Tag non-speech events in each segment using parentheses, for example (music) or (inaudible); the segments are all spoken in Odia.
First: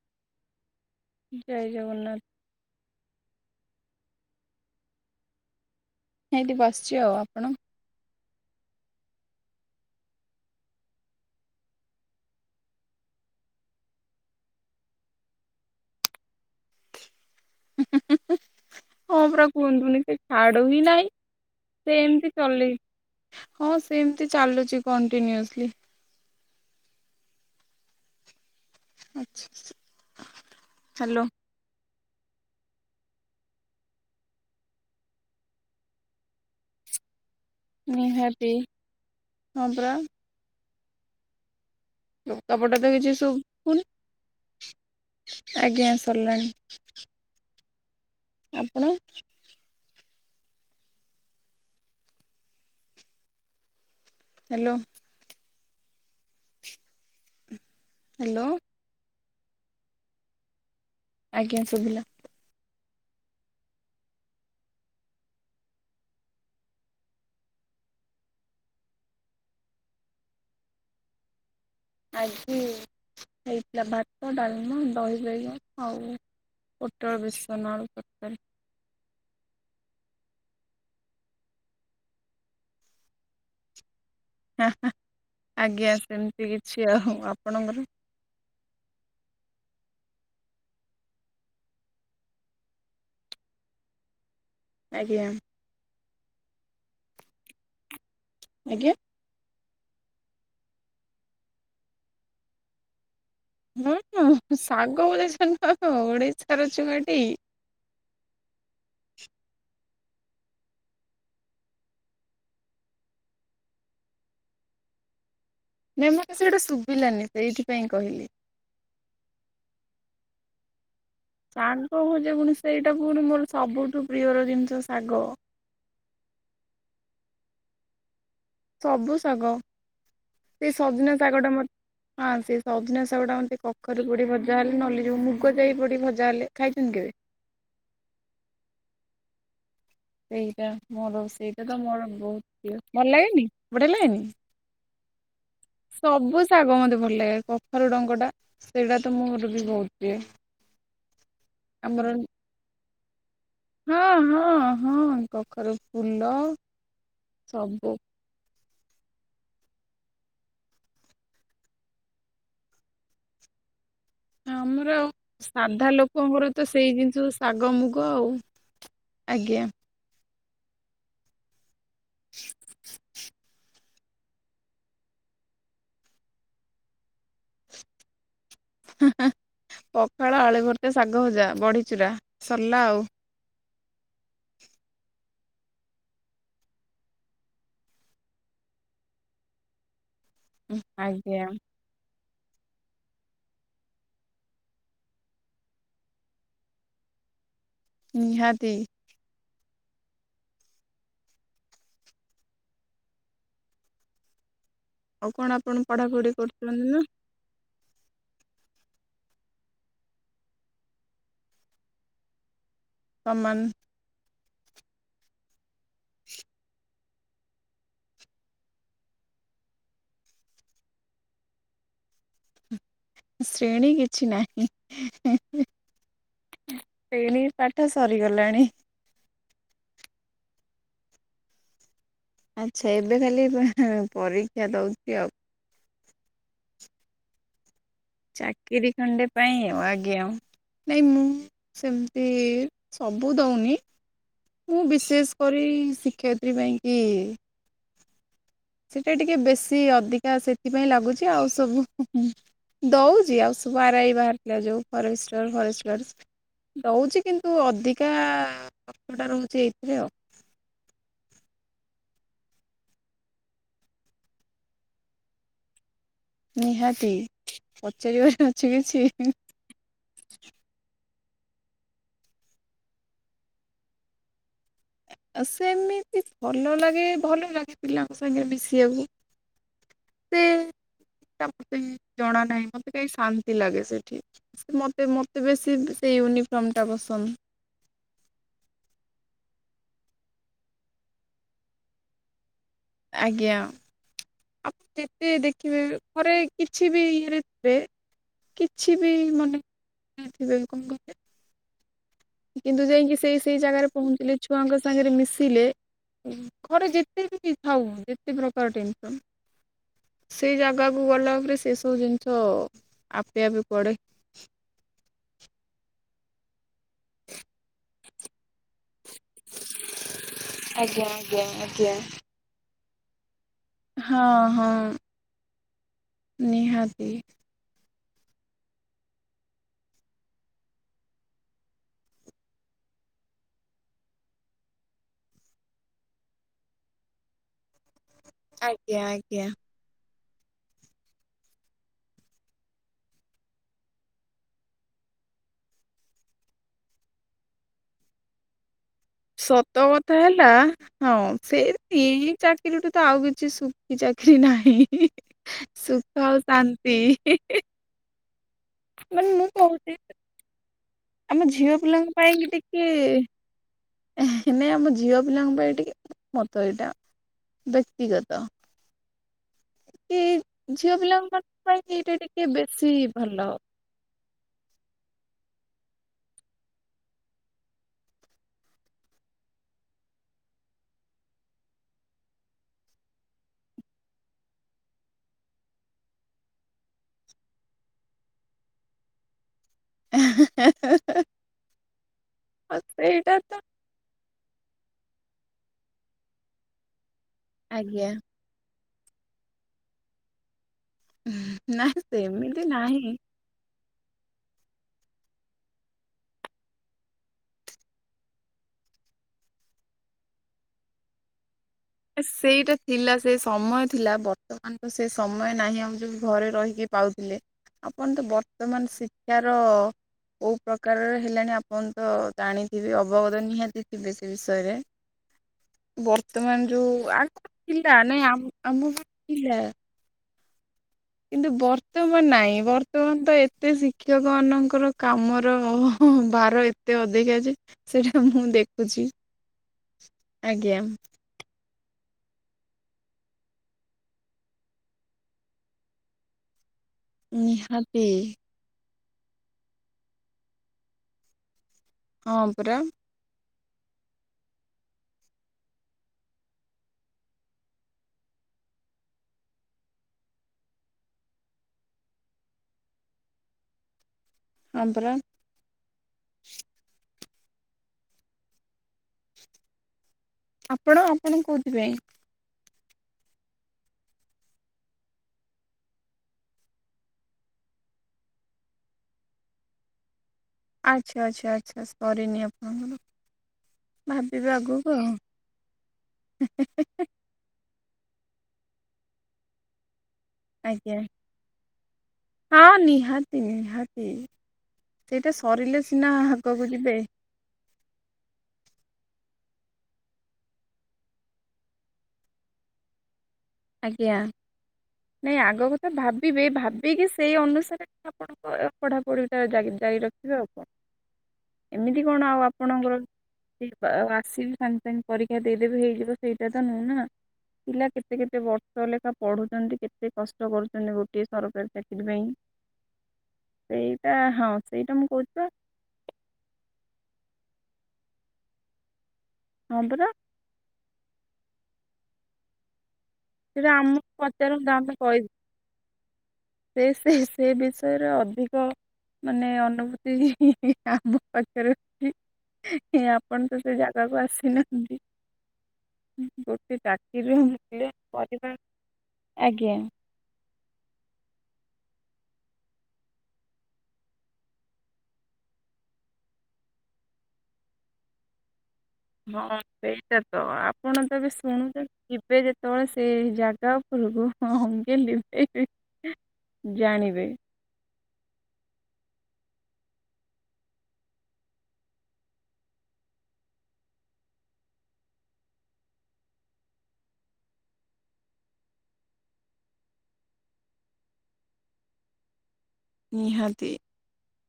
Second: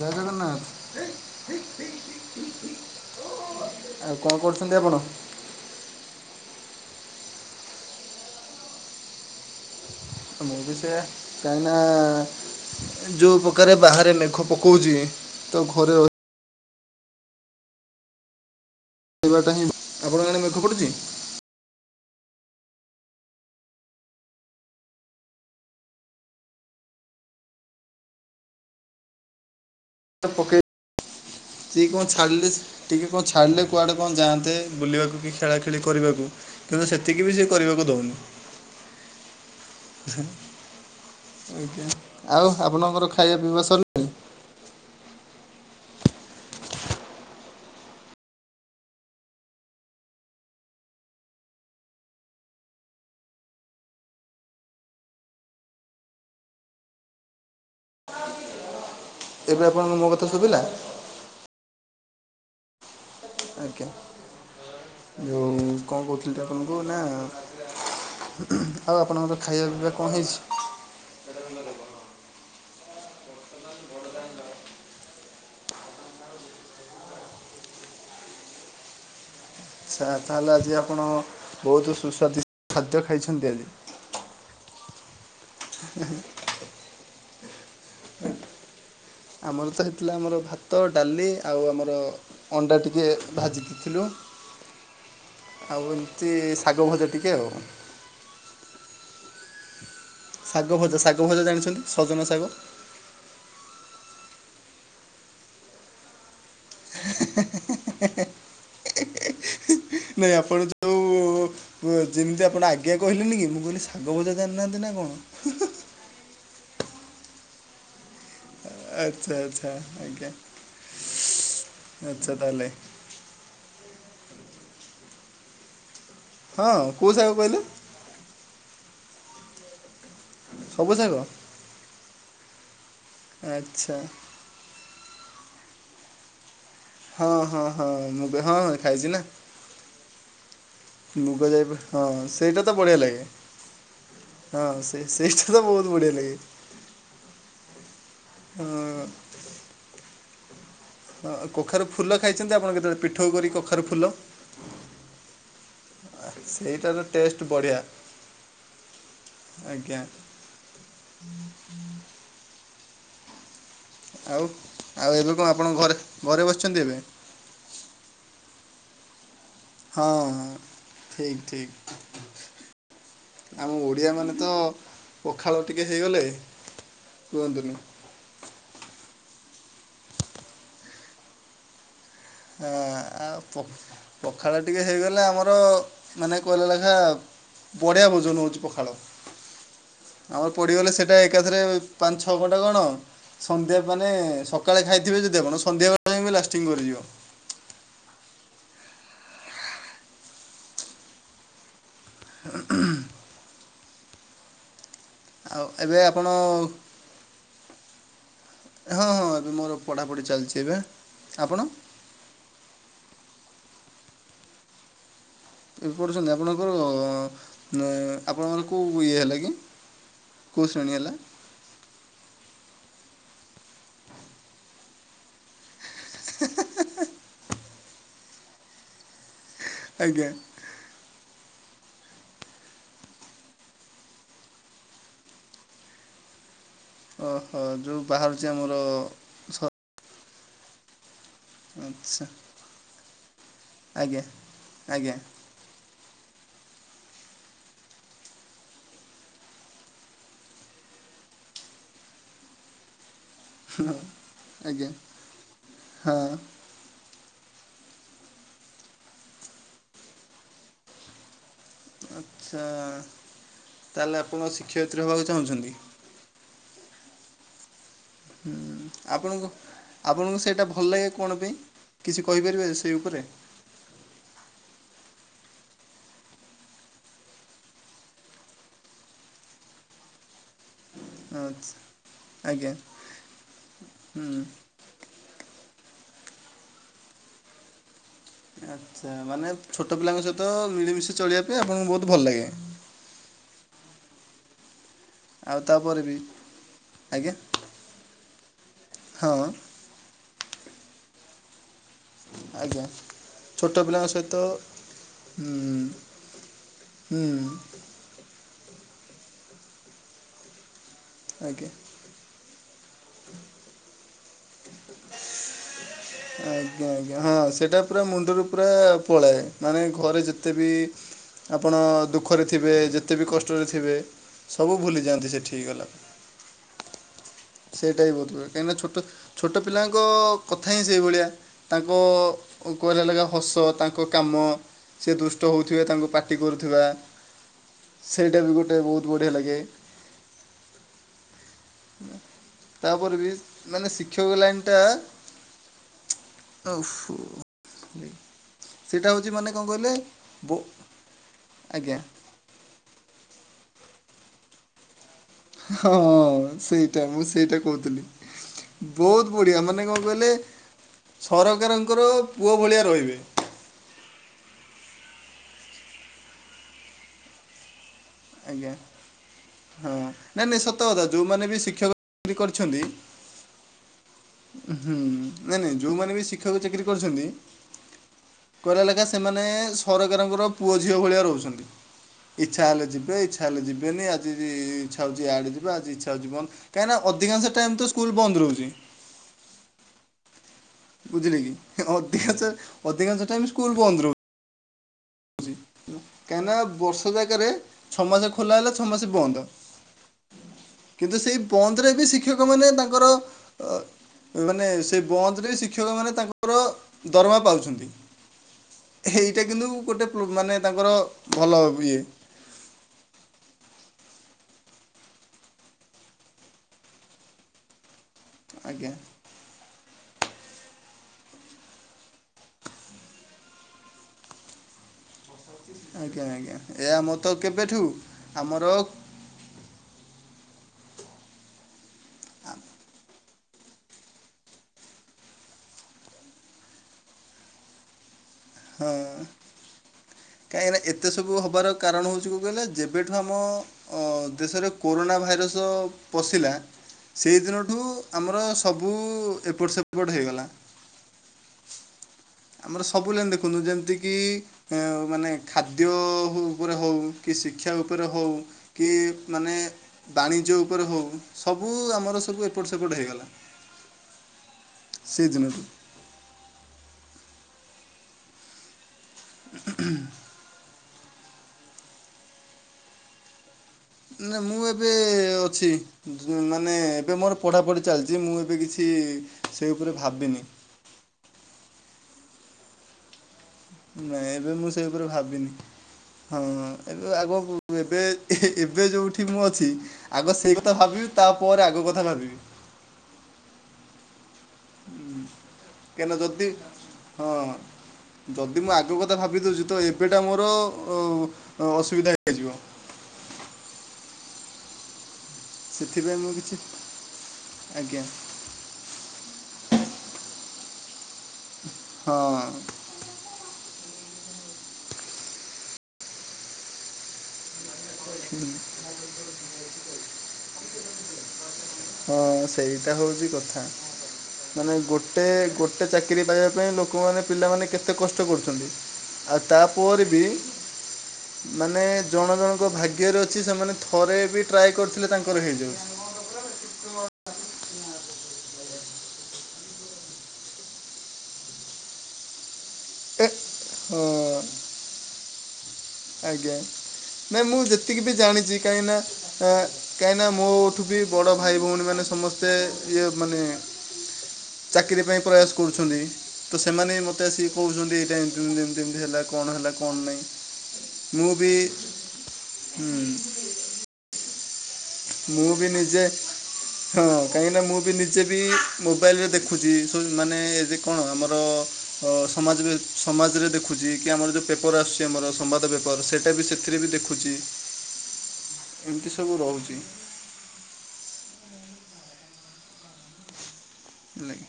ଜୟ ଜଗନ୍ନାଥ। ଜୟ ଜଗନ୍ନାଥ। ଆଉ କଣ କରୁଛନ୍ତି ଆପଣ। ଏଠି ବସିଛି ଆଉ ଆପଣ। ମୁଁ ବି ସେୟା କାହିଁକି ନା ଯୋଉ ପ୍ରକାରେ ବାହାରେ ମେଘ ପକାଉଛି ତ ଘରେ ହଁ ପରା ରହିବାଟା ହିଁ କୁହନ୍ତୁନି ସେ ଆପଣଙ୍କ ଆଡ଼େ ମେଘ ଛାଡୁ ହିଁ ପଡୁଛି? ନାହିଁ। ସେମିତି ଚଲେଇଛି ହଁ ସେମତି ଚାଲୁଛି କଣ୍ଟିନ୍ୟୁଅସ୍ଲି। ଆଚ୍ଛା। ପକେଇ ସେ କଣ ଛାଡ଼ିଲେ ଟିକେ କଣ ଛାଡ଼ିଲେ କୁଆଡେ କଣ ଯାଆନ୍ତେ ବୁଲିବାକୁ କି ଖେଳା ଖେଳି କରିବାକୁ। କିନ୍ତୁ ସେତିକି ବି ସେ କରିବାକୁ ଦଉନି। ନିହାତି ହଁ ପରା ଆଜ୍ଞା ଆଉ ଲୁଗାପଟା ତ ଆପଣଙ୍କର କିଛି ଖାଇବା ପିଇବା ଶୁଭୁନି ସ ଆଜ୍ଞା ସରିଲାଣି। ଆପଣ। ହାଲୋ। ହାଲୋ। ଏବେ ଆପଣଙ୍କୁ ମୋ କଥା ସୁବିଲା? ଆଜ୍ଞା ସୁଭିଲା। ଆଜ୍ଞା ଯଉ କଣ କହୁଥିଲିତ ଆପଣଙ୍କୁ ନା ଆଉ ଆପଣଙ୍କର ଖାଇବା ପିଇବା କଣ ହେଇଛି? (inaudible) ଆଜି ହେଇଥିଲା ଭାତ ଡାଲମା ଦହି ବାଇଗଣ ଆଉ ପୋଟଳ ବେସନ ଆଳୁ ତରକାରି। ଛା ତାହେଲେ ଆଜି ଆପଣ ବହୁତୁ ସୁସ୍ୱାଦି (unintelligible) ଖାଦ୍ୟ ଖାଇଛନ୍ତି ଆଜି। ହା-ହା ଆଜ୍ଞା ସେମିତି କିଛି ଆଉ ଆପଣଙ୍କର? ଆମର ତ ହେଇଥିଲା ଆମର ଭାତ ଡାଲି ଆଉ ଆମର ଅଣ୍ଡା ଟିକେ ଭାଜି ଦେଇଥିଲୁ। ଆଜ୍ଞା। ଆଉ ଏମିତି ଶାଗ ଭଜା ଟିକେ ଆଉ। ଆଜ୍ଞା! ଶାଗ ଭଜା ଶାଗ ଭଜା ଜାଣିଛନ୍ତି ସଜନା ଶାଗ। ହୁଁ ହୁଁ ଶାଗ ଭଜା ଜାଣିନୁ ଓଡିଶାର ଛୁଆଟି। ନାଇଁ ଆପଣ ଯୋଉ। ଉ ଯେମିତି ଆପଣ ଆଜ୍ଞା କହିଲେନି କି ମୁଁ କହିଲି ଶାଗ ଭଜା ଜାଣିନାହାନ୍ତି ନା କଣ। ନାଇଁ ମତେ ସେଇଟା ସୁବିଲାନି ସେଇଥିପାଇଁ କହିଲି। ଆଚ୍ଛା ଆଚ୍ଛା ଆଜ୍ଞା। ଶାଗ ଆଚ୍ଛା ଭଜା ପୁଣି ତାହେଲେ ସେଇଟା ପୁଣି ମୋର ସବୁଠୁ ପ୍ରିୟର ଜିନିଷ ଶାଗ। ହଁ କଉ ଶାଗ କହିଲେ? ସବୁ ଶାଗ ଏଇ ସବୁ ସଜନା ଶାଗ ଶାଗଟା ମୋ ହଁ ସେ ସଜନା ଶାଗଟା ମତେ ଆଚ୍ଛା କଖାରୁ ପଡ଼ି ଭଜା ଯାହା ହେଲେ ନଲିଯଉ ମୁଗ ଯାଇ ପଡ଼ି ଭଜା ହେଲେ ଖାଇଛନ୍ତି କେବେ? ହଁ ହଁ ହଁ ମୁଗ ହଁ ଖାଇଛି ନା। ସେଇଟା ମୋର ମୁଗ ସେଇଟା ଯାଇ ତ ହଁ ମୋର ସେଇଟା ବହୁତ ତ ପ୍ରିୟ ବଢ଼ିଆ ଭଲ ଲାଗେ ଲାଗେନି ବଢିଆ ଲାଗେନି। ହଁ ସେ ସେଇଟା ତ ବହୁତ ବଢ଼ିଆ ଲାଗେ ସବୁ ଶାଗ ମତେ ଭଲ ଲାଗେ କଖାରୁ ଡଙ୍କଟା ସେଇଟା ହଁ ତ ମୋ ର ବି ବହୁତ ପ୍ରିୟ। କଖାରୁ ଫୁଲ ଆମର ଖାଇଛନ୍ତି ଆପଣ କେତେବେଳେ ପିଠଉ କରି କଖା ହଁ ହଁ ହଁ କଖାରୁ ଫୁଲ ସେଇଟାର ଟେଷ୍ଟ ବଢ଼ିଆ ସବୁ। ଆଜ୍ଞା। ଆଉ ଆମର ଆଉ ଏବେ କଣ ଆପଣ ସାଧା ଘରେ ଘରେ ଲୋକଙ୍କର ତ ବସିଛନ୍ତି ସେଇ ଏବେ ଜିନିଷ ଶାଗ ମୁଗ ଆଉ ଆଜ୍ଞା। ହଁ ଠିକ୍ ଠିକ୍ ଆମ ଓଡିଆ ମାନେ ତ ପଖାଳ ଟିକେ ହେଇଗଲେ କୁହନ୍ତୁନି ପଖାଳ, ଆଳୁ ଭର୍ତା, ଶାଗ ଭଜା, ବଢିଚୁରା। ସରିଲା ଆଉ ଏଁ ପଖାଳ ଟିକେ ହେଇଗଲେ ଆମର ମାନେ କହିଲା ଲେଖା ବଢିଆ ଭୋଜନ ହଉଛି ପଖାଳ ଆମର ପଡିଗଲେ ସେଟା ଆଜ୍ଞା ଏକାଥରେ ପାଞ୍ଚ ଛଅ ଘଣ୍ଟା କଣ? ସନ୍ଧ୍ୟା ମାନେ ସକାଳେ ଖାଇଥିବେ ଯଦି ଆପଣ ସନ୍ଧ୍ୟାବେଳେ ଲାଷ୍ଟିଂଙ୍ଗ କରିଯିବ। ନିହାତି। (unintelligible) ଆଉ କଣ ଆପଣ ପଢାପଢି କରୁଛନ୍ତି ନା? ହଁ ହଁ ମୋର ପଢ଼ାପଢ଼ି ଚାଲିଛି ଏବେ। ଆପଣ? କମାନ। ଏବେ ପଢ଼ୁଛନ୍ତି ଆପଣଙ୍କର ଆପଣଙ୍କର କୋଉ ଇଏ ହେଲା କି? କୋଉ ଶ୍ରେଣୀ ହେଲା? ଶ୍ରେଣୀ କିଛି ନାହିଁ। ଶେଣି ପାଠ ସରିଗଲାଣି। ଆଜ୍ଞା। ଆଚ୍ଛା ଏବେ ଖାଲି ପରୀକ୍ଷା ଦଉଛି ଆଉ। ଓହୋ ଯଉ ବାହାର ଚାକିରି ଖଣ୍ଡେ ପାଇଁ ଆଉ। ଆଜ୍ଞା ନାଇଁ ମୁଁ ଆଚ୍ଛା ସେମତି ସବୁ ଦଉନି ଆଜ୍ଞା ମୁଁ ଆଜ୍ଞା ବିଶେଷ କରି ଶିକ୍ଷୟିତ୍ରୀ ପାଇଁ କି। ସେଟା ଟିକେ ବେଶି ଅଧିକା ସେଥିପାଇଁ ଲାଗୁଛି ଆଉ ସବୁ ଦଉଛି ଆଉ ଆର ଆଇ ବାହାରିଥିଲା ଯୋଉ ଆଜ୍ଞା ଫରେଷ୍ଟର ଫରେଷ୍ଟ ହଁ ଗାର୍ଡ଼। ଦଉଛି କିନ୍ତୁ ଅଧିକା କଷ୍ଟଟା ରହୁଛି ଏଇଥିରେ ଆଉ। ଆଚ୍ଛା! ତାହେଲେ ଆପଣ ଶିକ୍ଷୟିତ୍ରୀ ହେବାକୁ ଚାହୁଁଛନ୍ତି। ନିହାତି ପଚାରିବାର ଅଛି କିଛି। ଆପଣଙ୍କୁ ଆପଣଙ୍କୁ ସେଇଟା ଭଲ ଲାଗେ କଣ ପାଇଁ କିଛି କହିପାରିବେ ସେଇ ଉପରେ? ଆ ସେମିତି ଭଲ ଲାଗେ ଭଲ ଲାଗିଲା ଆମସାଙ୍ଗେ ମିଶିବାକୁ। ସେଇ ଟା ଆଚ୍ଛା ପାଇଁ ଜଣା ନାହିଁ ଆଜ୍ଞା ମତେ କାହିଁ ଶାନ୍ତି ଲାଗେ ସେଇଠି ହୁଁ ମତେ ମ ତେବେ ସେଇ ସେ ୟୁନିଫର୍ମଟା ପସନ୍ଦ। ଆଚ୍ଛା ମାନେ ଛୋଟ ପିଲାଙ୍କ ସହିତ ମିଳିମିଶି ଚଳିବା ପାଇଁ ଆପଣଙ୍କୁ ବହୁତ ଭଲଲାଗେ। ଆଜ୍ଞା ଆପଣ ଯେତେ ଆଉ ଦେଖିବେ ତାପରେ ବି ଘରେ କିଛିବି ଆଜ୍ଞା ଇଏରେ ବେ କିଛିବି ହଁ ମନେ ରଖିଥିବେକି କଣ ଘରେ? କିନ୍ତୁ ଆଜ୍ଞା ଯାଇକି ସେଇ ସେଇ ଛୋଟ ଜାଗାରେ ପିଲାଙ୍କ ସହିତ ପହଞ୍ଚିଲେ ଛୁଆଙ୍କ ସାଙ୍ଗରେ ହୁଁ ମିଶିଲେ ଘରେ ହୁଁ ଯେତେବି ଥାଉ ଯେ କେତେ ପ୍ରକାର ଟେନସନ୍ ସେଇ ଜାଗାକୁ ଗଲାପରେ ଆଜ୍ଞା ସେ ସବୁ ଜିନିଷ ଆପେ ଆପେ କୁଆଡେ ଆଜ୍ଞା ଆଜ୍ଞା ହଁ ସେଟା ପୁରା ମୁଣ୍ଡୁରୁ ପୁରା ପଳାଏ ମାନେ ଘରେ ଯେତେବି ଆଜ୍ଞା ଆଜ୍ଞା ଆପଣ ଆଜ୍ଞା। ଦୁଃଖରେ ଥିବେ ଯେ ତେବି କଷ୍ଟରେ ଥିବେ ହଁ ହଁ ସବୁ ଭୁଲିଯାଆନ୍ତି ସେଠିକି ଗଲା ନିହାତି। ସେଇଟାହିଁ ବୋଧହୁଏ କାହିଁକିନା ଛୋଟ ଛୋଟ ପିଲାଙ୍କ କଥାହିଁ ସେଇଭଳିଆ। ତାଙ୍କ କହିଲା ଲେଖା ହସ ତାଙ୍କ କାମ ସେ ଦୁଷ୍ଟ ହୋଉଥିବେ ତାଙ୍କୁ ପାଟି କରୁଥିବା ସେଇଟାବି ଗୋଟେ ଆଜ୍ଞା ବହୁତ ବଢିଆ ଆଜ୍ଞା। ଲାଗେ। ତାପରେବି ମାନେ ଶିକ୍ଷକ ଲାଇନଟା ଓହୋ (unintelligible) ହେଉଛି ମାନେ କ'ଣ ସତ କହିଲେ କଥା ହେଲା ବୋ ହଁ ସେଇ ଆଜ୍ଞା ଦି ଚାର କିରିଠୁତ ଆଉ କିଛି ଶୁଖି ଚାକିରି ନାହିଁ। ସୁଖ ଆଉ ଶାନ୍ତି ହିଁ ହିଁ। କୋଉଥିଲି। ବହୁତ ବଢିଆ ମାନେ କହୁଛି କଣ କହିଲେ? ଆମ ଝିଅ ସରକାରଙ୍କର ପିଲାଙ୍କ ପୁଅ ଭଳିଆ ରହିବେ। ଏ ହେନେ ଆମ ଝିଅପିଲାଙ୍କ ପାଇଁ ଟିକେ ମତ ଏଇଟା ବ୍ୟକ୍ତିଗତ। ଆଜ୍ଞା। ହଁ କି ନାଇଁ ନାଇଁ ଝିଅ ସତକଥା ପିଲାଙ୍କ ଯୋଉମାନେବି ପାଇଁ ଶିକ୍ଷକ ଏଇଟା ଚାକିରି ଟିକେ କରିଛନ୍ତି ବେଶୀ ଭଲ। ହୁଁ ନାଇଁ ନାଇଁ ଯୋଉମାନେବି ଶିକ୍ଷକ ଚାକିରି କରିଛନ୍ତି କହିଲା ଲେଖା ସେମାନେ ସରକାରଙ୍କର ପୁଅ ଝିଅ ଭଳିଆ ରହୁଛନ୍ତି। ଇଛା ହେଲେ ଯିବେ ଇଛା ହେଲେ ଯିବେନି ଆଜିବି ଇଛା ହଉଛି ଇଆଡେ ଯିବା ଆଜି ଇଛା ହଉଛି ବନ୍ଦ। କାହିଁକିନା ଅଧିକାଂଶ ଟାଇମତ ସ୍କୁଲ ବନ୍ଦ ରହୁଛି। (unintelligible) ହେଁ ହେଁ। ବୁଝିଲେକି ଅଧିକାଂଶ ଅଧିକାଂଶ ସେଇଟା ଟାଇମ ତ ସ୍କୁଲ ବନ୍ଦ ରହୁ କାହିଁନା ବର୍ଷ ଜାଗାରେ ଆଜ୍ଞା ଛଅମାସ ଖୋଲା ହେଲା ଛଅ ମାସ ବନ୍ଦ। କିନ୍ତୁ ସେଇ ନା ବନ୍ଦରେବି ଶିକ୍ଷକ ସେମିତି ମାନ ତାଙ୍କର ନାହିଁ। ଅଁ ମାନେ ସେ ବନ୍ଦରେ ଶିକ୍ଷକମାନେ ତାଙ୍କର ଦରମା ପାଉଛନ୍ତି। ହେଇଟା କିନ୍ତୁ ଗୋଟେ ପୋ ମାନେ ତାଙ୍କର ଭଲ ଇଏ। ସେଇଟା ଥିଲା ସେ ସମୟ ଥିଲା ବର୍ତ୍ତମାନ ସେ ସମୟ ନାହିଁ ଆମେ ଯୋଉ ଘରେ ରହିକି ପାଉଥିଲେ। ଆପଣତ ଆଜ୍ଞା ବର୍ତ୍ତମାନ ଶିକ୍ଷାର କୋଉ ପ୍ରକାରର ହେଲାଣି ଆପଣତ ଜାଣିଥିବେ ଅବଗତ ନିହାତି ଥିବେ ସେ ବିଷୟରେ। ଆଜ୍ଞା ଆଜ୍ଞା ଡୁ ଏ ଆମର ତ ଆକ୍ କେବେଠୁ ଥିଲା ଆମର ନେଆପ ହଁ ଆମୁଁ ଥିଲା। କିନ୍ତୁ ବର୍ତ୍ତମାନ ନାଇଁ ବର୍ତ୍ତମାନ ତ ଏ ତେ ଶିକ୍ଷକମାନଙ୍କର କାମର ଭାର ଏତେ ଅଧିକା ଯେ ସେଇଟା ମୁଁ ଦେ ହଁ କାହିଁକିନା ଏତେ ସବୁ ହବାର କାରଣ ହୋଉଚି କଣ କଇଲେ ଯେବେଠୁ ଆମ ଅ ଦେଶରେ କୋରୋନା ଭାଇରସ ପଶିଲା ସେହି ଦିନଠୁ ନିହାତି ଆମର ସ ସବୁ ଏପଟ ସେପଟ ହୋଇଗଲା। ହଁ ପରା ଆମର ସବୁ ଲାଇନ ଦେଖନ୍ତୁ ଯେମତିକ କି ମାନେ ଖାଦ୍ୟ ଉପରେ ହଉ କି, ଶିକ୍ଷା ଉପରେ ହଉ କି ମାନେ ବାଣିଜ୍ୟ ଉପରେ ହୋଉ ସବୁ ଆମର ସବୁ ଏପଟ ସେପଟ ହେଇଗଲେ। ହଁ ପରା ସେଜୁନୁ ଆପଣ ଆପଣ କୋଉଥିପାଇଁ? ନା ମୁଁ ଏବେ ଅଛି। ମାନେ ଏବେ ମୋର ପଢ଼ାପଢି ଚାଲଚି। ମୁଁ ଏବେ କିଛି ସେ ଉପରେ ଭାବିନି। ଆଚ୍ଛା ଆଚ୍ଛା ଆଚ୍ଛା ସରିନି ଆପଣଙ୍କର। ନାଇଁ ଭାବିବେ ଏବେ ମୁଁ ସେ ଆଗକୁ ଉପରେ ଆଉ ଭାବିନି। ହଁ ଏବେ ଆଗକୁ ଏବେ ଏବେ ଯୋଉଠି ମୁଁ ଅଛି ଆଗ ସେଇ କଥା ଆଜ୍ଞା ଭାବିବି ତାପରେ ଆଗ କଥା ଭାବିବି। ହଁ ନିହାତି ନିହାତି ସେଇଟା ସରିଲେ କାହିଁକିନା ସିନା ଯଦି ଆଗକୁ ଯିବେ। ହଁ ଯଦି ମୁଁ ଆଗ କଥା ଭାବି ଦୋଉଚି ତ ଏବେଟା ମୋର ଅ ଅସୁବିଧା ହେଇଯିବ। ଆଜ୍ଞା ନାଇଁ ଆଗ କଥା ସେଥିପାଇଁ ମୁଁ ଭାବିବେ କିଛି ଭାବିକି ସେଇ ଅନୁସାରେ ଆଜ୍ଞା ଆପଣ ପଢାପଢିଟା ତ ଜାଗି ଜାରି ରଖିବେ ଆଉ କଣ। ଏମିତି କଣ ହଁ ଆଉ ଆପଣଙ୍କର ଦୀପା ଆଶୀର୍ବାଦ ପାଇଁ ପରୀକ୍ଷା ଦେଇଦେବେ ହେଇଯିବ ସେଇଟା ତ ନୁହେନା। ପିଲା କେତେ କେତେ ତ ଲେଖା ପଢ଼ୁଚନ୍ତି କେତେ କଷ୍ଟ କରୁଚନ୍ତି ଗୋଟିଏ ସରକାରି ହଁ ସେଇଟା ହୋଉଚି କଥା। ସେଇଟା ହଁ ମାନେ ସେଇଟା ମୁଁ ଗୋଟେ କହୁଛି ବା ଗୋ ଟେ ଚାକିରି ପାଇବା ପାଇଁ ଲୋକମାନେ, ପିଲାମାନେ କେତେ କଷ୍ଟ କରୁଚନ୍ତି। ଆଉ ହଁ ପରା ତାପରେବି ମାନେ ଜଣ ଜଣଙ୍କ ଭାଗ୍ୟରେ ଅ ଛି। ସେଇଟା ସେମାନେ ଆମକୁ ଥରେ ବି ପଚାରନ୍ତୁ ଟ୍ରାଏ ଆମେ କରିଥିଲେ କହିବୁ ତାଙ୍କର ହେଇଯାଉ ସେ ସେ ସେ ବିଷୟରେ ଅଧିକ ମାନେ ଅନୁଭୂତି ଆମ ପାଖରେ ଅଛି। ଏ, ଆପଣ ତ ସେ ହଁ ଜାଗାକୁ ଆସିନାହାନ୍ତି। ଆଜ୍ଞା ଗୋଟେ ଚାକିରିରେ ନାଇ ମୁଁ ହେଲେ ଯେତିକି ବି ପରିବାର ଜାଣିଚି କାହିଁକିନା ଆ ଆଜ୍ଞା। କାହିଁକିନା ମୋଠୁବି ବଡ଼ ଭାଇ ଭଉଣୀମାନେ ସମସ୍ତେ ଇଏ ମାନେ ଚାକିରି ପାଇଁ ପ୍ରୟାସ କରୁଛନ୍ତି ତ ସେମାନେ ହିଁ ମତେ ସିକୋଉଚନ୍ତି ଏଇ ଟାଇମ ଏମତି ଏମତି ହେଲା କଣ ହେଲା କଣ ନାଇଁ। ଆପଣତ ଏବେ ଶୁଣୁଚନ୍ତି ଯିବେ ଯେତୋବେଳେ ସେ ଜାଗା ଉପରକୁ ହଁ ମୁଁ ଗେଲିବେ ବି ନିଜେ ହଁ ଜାଣିବେ। କାହିଁକିନା ମୁଁ ବି ନିଜେ ବି ମୋବାଇଲରେ ଦେଖୁଚି ସୋଜ ମାନେ ଏ ଯେ କଣ ଆମର ସମାଜରେ ସମାଜରେ ଦେଖୁଚି, କି ଆମର ଯେଉଁ ପେପର୍ ଆସୁଚି ଆମର ସମ୍ବାଦ ପେପର୍ ସେଇଟା ବି ସେଥିରେ ବି ଦେଖୁଚି। ଏମିତି ସବୁ ରହୁଚି। ନିହାତି। ହେଲାକି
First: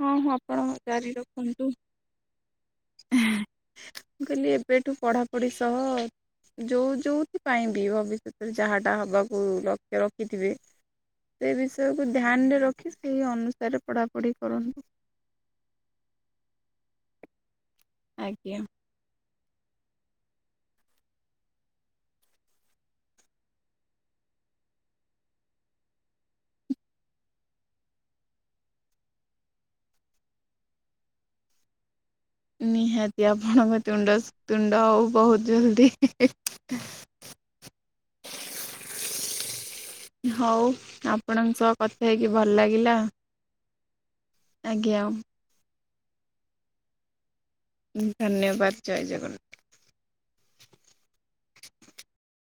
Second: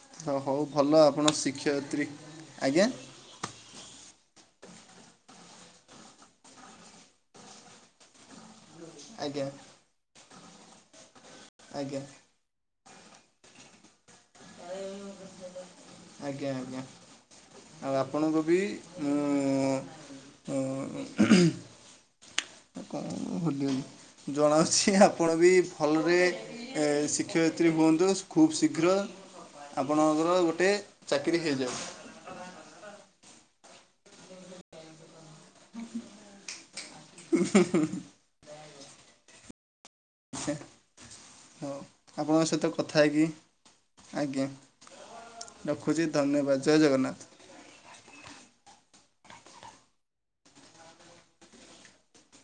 ହଁ ହଁ ହ ହଉ ଆପଣ ଭଲ ଜାରି ଆପଣ ରଖନ୍ତୁ। ଶିକ୍ଷୟିତ୍ରୀ ଆଜ୍ଞା। ମୁଁ କହିଲି ଏବେଠୁ ପଢାପଢି ସହ ଯୋଉ ଯୋଉଥି ପାଇଁ ବି ଭବିଷ୍ୟ ଯାହା ଟା ହବାକୁ ଆଜ୍ଞା ଲକ୍ଷ ରଖିଥିବେ ସେ ଆଜ୍ଞା ବିଷୟକୁ ଧ୍ୟାନ ରେ ର କି ସେଇ ଅନୁସାରେ ପଢାପଢି କରନ୍ତୁ। ଆଜ୍ଞା ଆଜ୍ଞା ଆଉ ଆପଣଙ୍କୁ ଆଜ୍ଞା ବି ମୁଁ (unintelligible) କ ହଲି ହଲି ଜଣାଅଛି ଆପଣ ବି ଭଲରେ ଏ ଶିକ୍ଷୟିତ୍ରୀ ହୁଅନ୍ତୁ ଖୁବ୍ ଶୀଘ୍ର ଆପଣଙ୍କର ଗୋଟେ ଚାକିରି ହେଇଯାଉ। ନିହାତି ଆପଣଙ୍କ ତୁଣ୍ଡ ଶୁତୁଣ୍ଡ ହୋଉ ବହୁତ ଜଲଦି ହିଁ ହିଁ ହିଁ ହ (unintelligible) ହଉ ଆପ୍ ଆପଣଙ୍କ ହଉ ସହ କଥା ହେଇକି ଆପଣଙ୍କ ଭଲ ସହିତ କଥା ଲାଗିଲା। ହେଇକି ଆଜ୍ଞା। ଆଜ୍ଞା। ରଖୁଛି ଧନ୍ୟବାଦ ଜୟ ଜଗନ୍ନାଥ। ଧନ୍ୟବାଦ ଜୟ ଜଗନ୍ନା